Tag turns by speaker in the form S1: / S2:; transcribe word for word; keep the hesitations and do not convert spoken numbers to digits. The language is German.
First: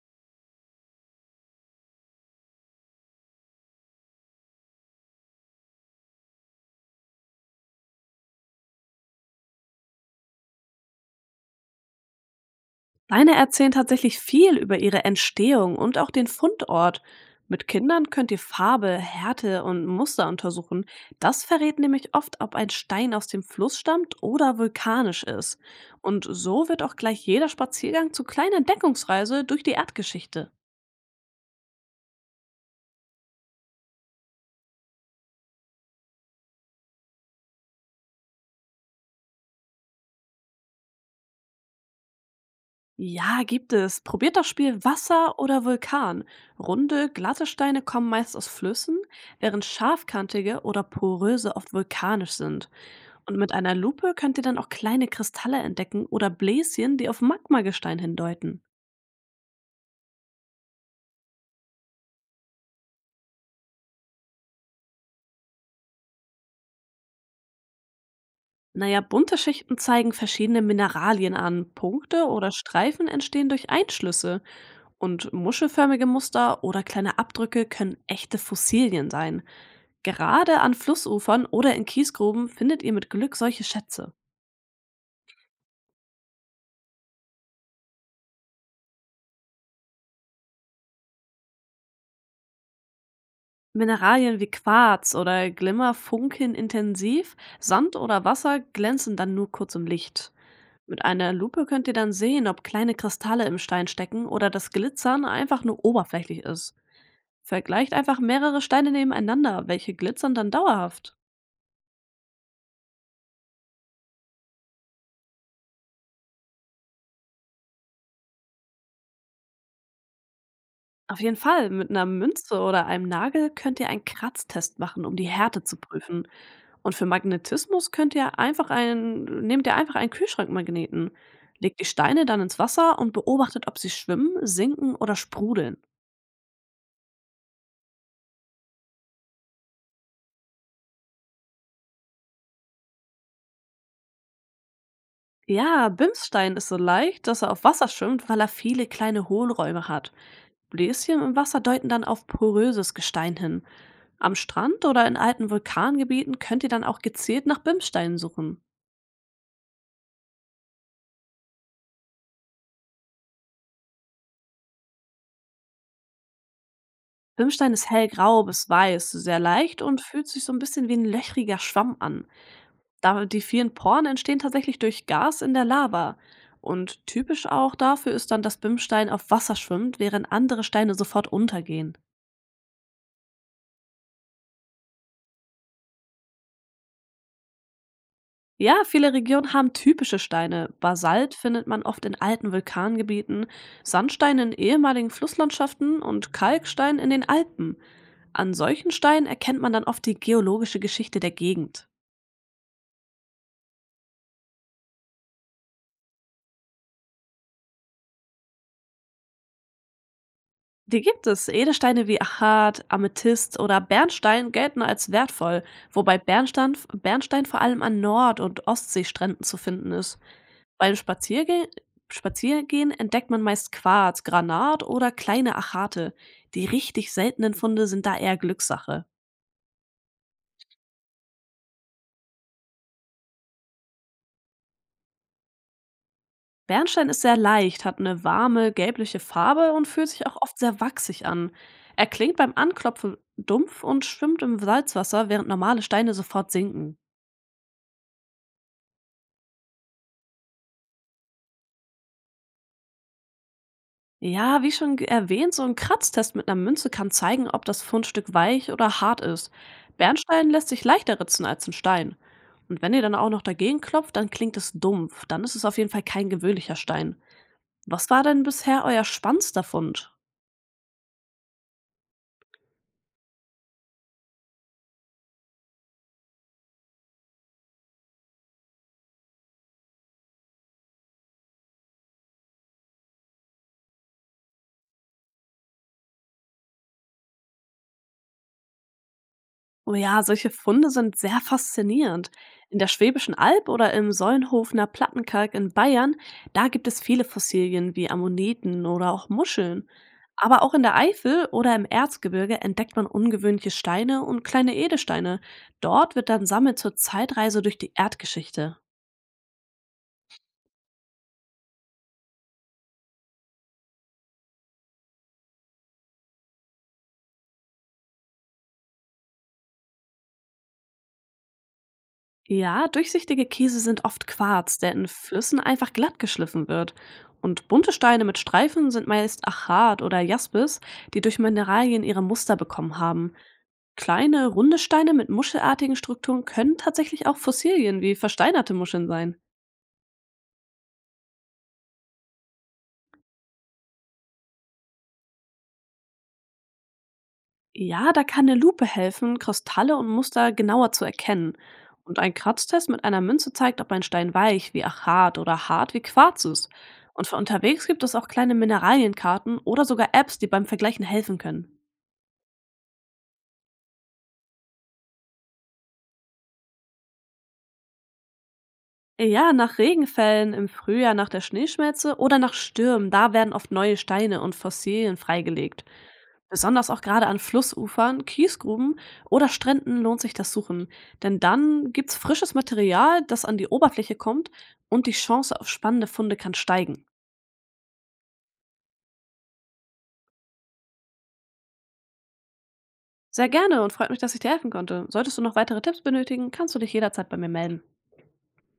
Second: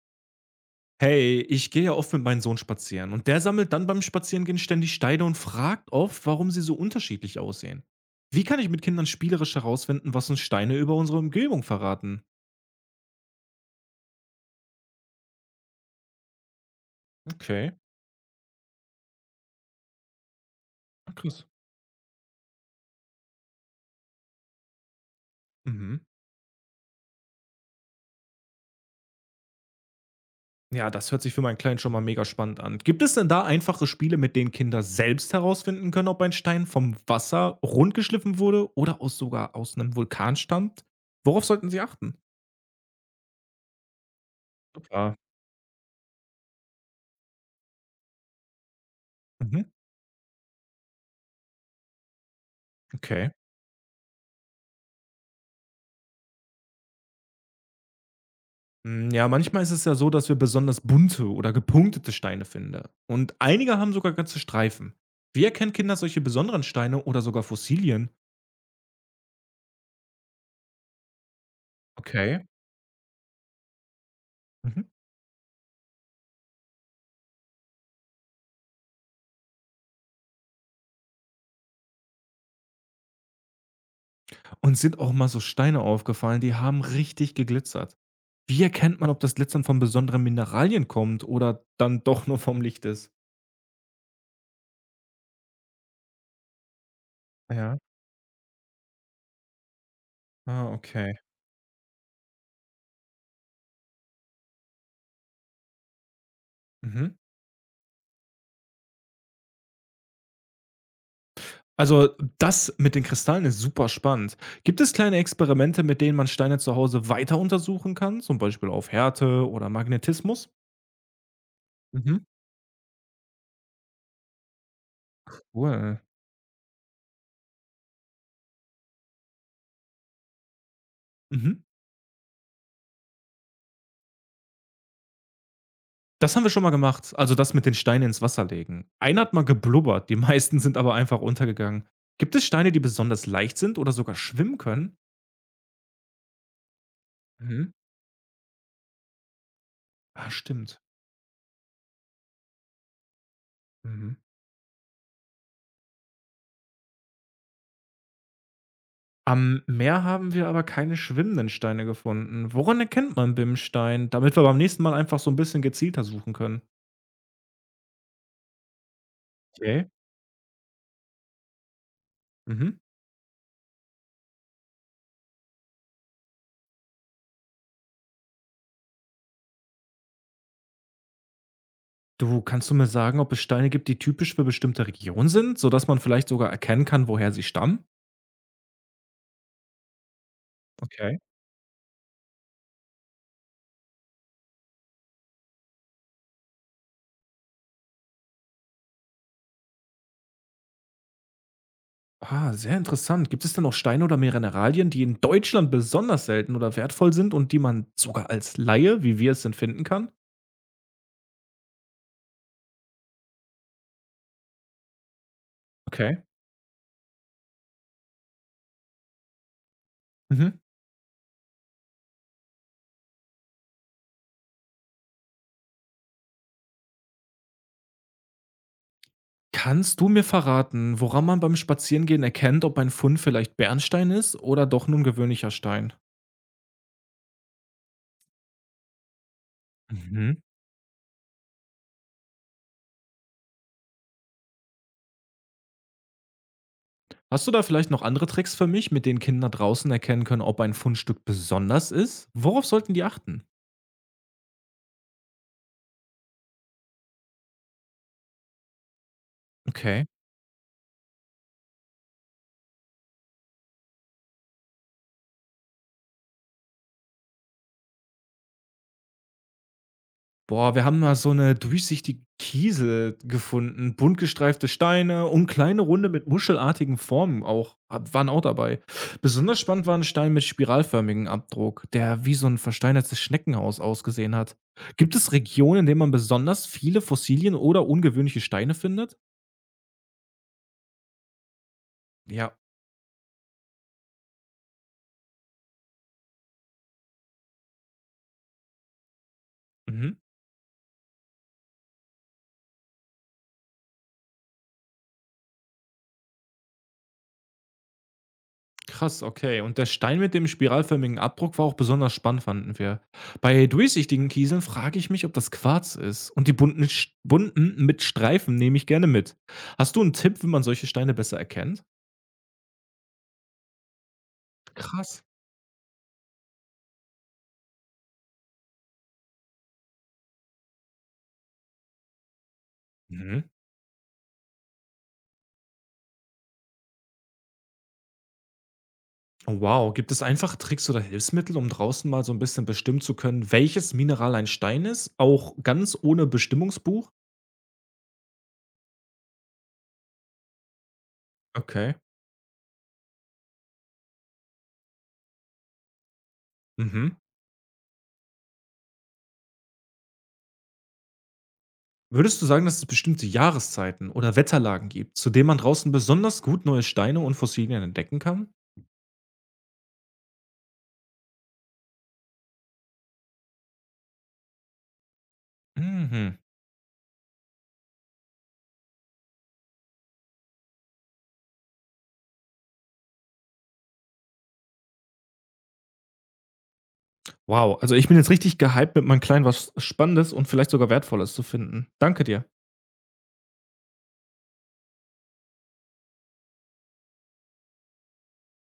S1: Hey, ich gehe ja oft mit meinem Sohn spazieren und der sammelt dann beim Spazierengehen ständig Steine und fragt oft, warum sie so unterschiedlich aussehen. Wie kann ich mit Kindern spielerisch herausfinden, was uns Steine über unsere Umgebung verraten?
S2: Steine erzählen tatsächlich viel über ihre Entstehung und auch den Fundort. Mit
S1: Okay,
S2: Kindern könnt ihr Farbe, Härte und Muster untersuchen.
S1: ah,
S2: Das
S1: krass.
S2: verrät nämlich oft, ob ein Stein aus dem Fluss stammt oder vulkanisch ist.
S1: Mhm.
S2: Und so wird auch gleich jeder Spaziergang zu kleiner Entdeckungsreise durch die Erdgeschichte.
S1: Ja, das hört sich für meinen Kleinen schon mal mega spannend an. Gibt es denn da einfache Spiele, mit denen Kinder selbst herausfinden können, ob ein Stein vom Wasser rundgeschliffen wurde oder aus sogar aus einem Vulkan stammt? Worauf sollten sie achten?
S2: Ja, gibt es. Probiert das Spiel
S1: Ja,
S2: Wasser oder Vulkan. Runde, glatte Steine kommen meist aus Flüssen,
S1: mhm.
S2: während scharfkantige oder poröse oft vulkanisch sind.
S1: Okay.
S2: Und mit einer Lupe könnt ihr dann auch kleine Kristalle entdecken oder Bläschen, die auf Magmagestein hindeuten.
S1: Hm, ja, manchmal ist es ja so, dass wir besonders bunte oder gepunktete Steine finden. Und einige haben sogar ganze Streifen. Wie erkennen Kinder solche besonderen Steine oder sogar Fossilien?
S2: Naja, bunte Schichten zeigen verschiedene Mineralien an. Punkte
S1: Okay.
S2: oder Streifen entstehen durch Einschlüsse.
S1: Mhm.
S2: Und muschelförmige Muster oder kleine Abdrücke können echte Fossilien sein. Gerade an Flussufern oder in Kiesgruben findet ihr mit Glück solche Schätze.
S1: Uns sind auch mal so Steine aufgefallen, die haben richtig geglitzert. Wie erkennt man, ob das Glitzern von besonderen Mineralien kommt oder dann doch nur vom Licht ist?
S2: Mineralien wie Quarz oder Glimmer funkeln intensiv,
S1: Ja.
S2: Sand oder Wasser glänzen dann nur kurz im Licht.
S1: Ah,
S2: Mit
S1: okay.
S2: einer Lupe könnt ihr dann sehen, ob kleine Kristalle im Stein stecken oder das Glitzern einfach nur oberflächlich ist.
S1: Mhm.
S2: Vergleicht einfach mehrere Steine nebeneinander, welche glitzern dann dauerhaft.
S1: Also, das mit den Kristallen ist super spannend. Gibt es kleine Experimente, mit denen man Steine zu Hause weiter untersuchen kann, zum Beispiel auf Härte oder Magnetismus?
S2: Auf jeden Fall, mit einer
S1: Mhm.
S2: Münze oder einem Nagel könnt ihr einen Kratztest machen, um die Härte zu
S1: Cool.
S2: prüfen. Und für Magnetismus könnt ihr einfach einen, nehmt ihr einfach einen Kühlschrankmagneten,
S1: Mhm.
S2: legt die Steine dann ins Wasser und beobachtet, ob sie schwimmen, sinken oder sprudeln.
S1: Das haben wir schon mal gemacht, also das mit den Steinen ins Wasser legen. Einer hat mal geblubbert, die meisten sind aber einfach untergegangen. Gibt es Steine, die besonders leicht sind oder sogar schwimmen können?
S2: Ja, Bimsstein ist so leicht, dass er auf
S1: Mhm.
S2: Wasser schwimmt, weil er viele kleine Hohlräume hat.
S1: Ah, stimmt.
S2: Bläschen im Wasser deuten dann auf poröses Gestein hin.
S1: Mhm.
S2: Am Strand oder in alten Vulkangebieten könnt ihr dann auch gezielt nach Bimssteinen suchen.
S1: Am Meer haben wir aber keine schwimmenden Steine gefunden. Woran erkennt man Bimstein? Damit wir beim nächsten Mal einfach so ein bisschen gezielter suchen können.
S2: Bimsstein ist hellgrau bis weiß, sehr leicht
S1: Okay.
S2: und fühlt sich so ein bisschen wie ein löchriger Schwamm an.
S1: Mhm.
S2: Da die vielen Poren entstehen tatsächlich durch Gas in der Lava. Und typisch auch dafür ist dann, dass Bimsstein auf Wasser schwimmt, während andere Steine sofort untergehen.
S1: Du, kannst du mir sagen, ob es Steine gibt, die typisch für bestimmte Regionen sind, sodass man vielleicht sogar erkennen kann, woher sie stammen?
S2: Ja, viele Regionen haben typische Steine.
S1: Okay.
S2: Basalt findet man oft in alten Vulkangebieten, Sandstein in ehemaligen Flusslandschaften und Kalkstein in den Alpen. An solchen Steinen erkennt man dann oft die geologische Geschichte der Gegend.
S1: Ah, sehr interessant. Gibt es denn auch Steine oder Mineralien, die in Deutschland besonders selten oder wertvoll sind und die man sogar als Laie, wie wir es sind, finden kann?
S2: Die gibt es. Edelsteine wie Achat, Amethyst oder Bernstein gelten als wertvoll,
S1: Okay.
S2: wobei Bernstein, Bernstein vor allem an Nord- und Ostseestränden zu finden ist.
S1: Mhm.
S2: Beim Spazierge Spaziergehen entdeckt man meist Quarz, Granat oder kleine Achate. Die richtig seltenen Funde sind da eher Glückssache.
S1: Kannst du mir verraten, woran man beim Spazierengehen erkennt, ob ein Fund vielleicht Bernstein ist oder doch nun gewöhnlicher Stein?
S2: Bernstein ist sehr leicht, hat eine warme, gelbliche Farbe und fühlt sich
S1: Mhm.
S2: auch oft sehr wachsig an. Er klingt beim Anklopfen dumpf und schwimmt im Salzwasser, während normale Steine sofort sinken.
S1: Hast du da vielleicht noch andere Tricks für mich, mit denen Kinder draußen erkennen können, ob ein Fundstück besonders ist? Worauf sollten die achten?
S2: Ja, wie schon ge- erwähnt, so ein Kratztest mit einer Münze kann zeigen, ob das Fundstück weich oder hart ist.
S1: Okay.
S2: Bernstein lässt sich leichter ritzen als ein Stein. Und wenn ihr dann auch noch dagegen klopft, dann klingt es dumpf. Dann ist es auf jeden Fall kein gewöhnlicher Stein. Was war denn bisher euer spannendster Fund?
S1: Boah, wir haben mal so eine durchsichtige Kiesel gefunden, bunt gestreifte Steine und kleine Runde mit muschelartigen Formen auch ab waren auch dabei. Besonders spannend war ein Stein mit spiralförmigem Abdruck, der wie so ein versteinertes Schneckenhaus ausgesehen hat. Gibt es Regionen, in denen man besonders viele Fossilien oder ungewöhnliche Steine findet?
S2: Oh ja, solche Funde sind sehr faszinierend.
S1: Ja.
S2: In der Schwäbischen Alb oder im Sollenhofener Plattenkalk in Bayern, da gibt es viele Fossilien wie Ammoniten oder auch Muscheln.
S1: Mhm.
S2: Aber auch in der Eifel oder im Erzgebirge entdeckt man ungewöhnliche Steine und kleine Edelsteine. Dort wird dann Sammeln zur Zeitreise durch die Erdgeschichte.
S1: Krass, okay. Und der Stein mit dem spiralförmigen Abdruck war auch besonders spannend, fanden wir. Bei durchsichtigen Kieseln frage ich mich, ob das Quarz ist. Und die bunten, Sch- bunten mit Streifen nehme ich gerne mit. Hast du einen Tipp, wie man solche Steine besser erkennt?
S2: Ja, durchsichtige Kiese sind oft Quarz, der in
S1: Krass.
S2: Flüssen einfach glatt geschliffen wird. Und bunte Steine mit Streifen sind meist Achat oder Jaspis, die durch Mineralien ihre Muster bekommen haben.
S1: Mhm.
S2: Kleine, runde Steine mit muschelartigen Strukturen können tatsächlich auch Fossilien wie versteinerte Muscheln sein.
S1: Oh, wow. Gibt es einfache Tricks oder Hilfsmittel, um draußen mal so ein bisschen bestimmen zu können, welches Mineral ein Stein ist? Auch ganz ohne Bestimmungsbuch?
S2: Ja, da kann eine Lupe helfen, Kristalle und Muster genauer zu erkennen.
S1: Okay.
S2: Und ein Kratztest mit einer Münze zeigt, ob ein Stein weich wie Achat oder hart wie Quarz ist.
S1: Mhm.
S2: Und für unterwegs gibt es auch kleine Mineralienkarten oder sogar Apps, die beim Vergleichen helfen können.
S1: Würdest du sagen, dass es bestimmte Jahreszeiten oder Wetterlagen gibt, zu denen man draußen besonders gut neue Steine und Fossilien entdecken kann?
S2: Ja, nach Regenfällen im Frühjahr nach der Schneeschmelze oder nach Stürmen, da werden oft neue Steine und Fossilien freigelegt.
S1: Mhm.
S2: Besonders auch gerade an Flussufern, Kiesgruben oder Stränden lohnt sich das Suchen, denn dann gibt's frisches Material, das an die Oberfläche kommt und die Chance auf spannende Funde kann steigen.
S1: Wow, also ich bin jetzt richtig gehypt, mit meinem Kleinen was Spannendes und vielleicht sogar Wertvolles zu finden. Danke dir.
S2: Sehr gerne und freut mich, dass ich dir helfen konnte. Solltest du noch weitere Tipps benötigen, kannst du dich jederzeit bei mir melden.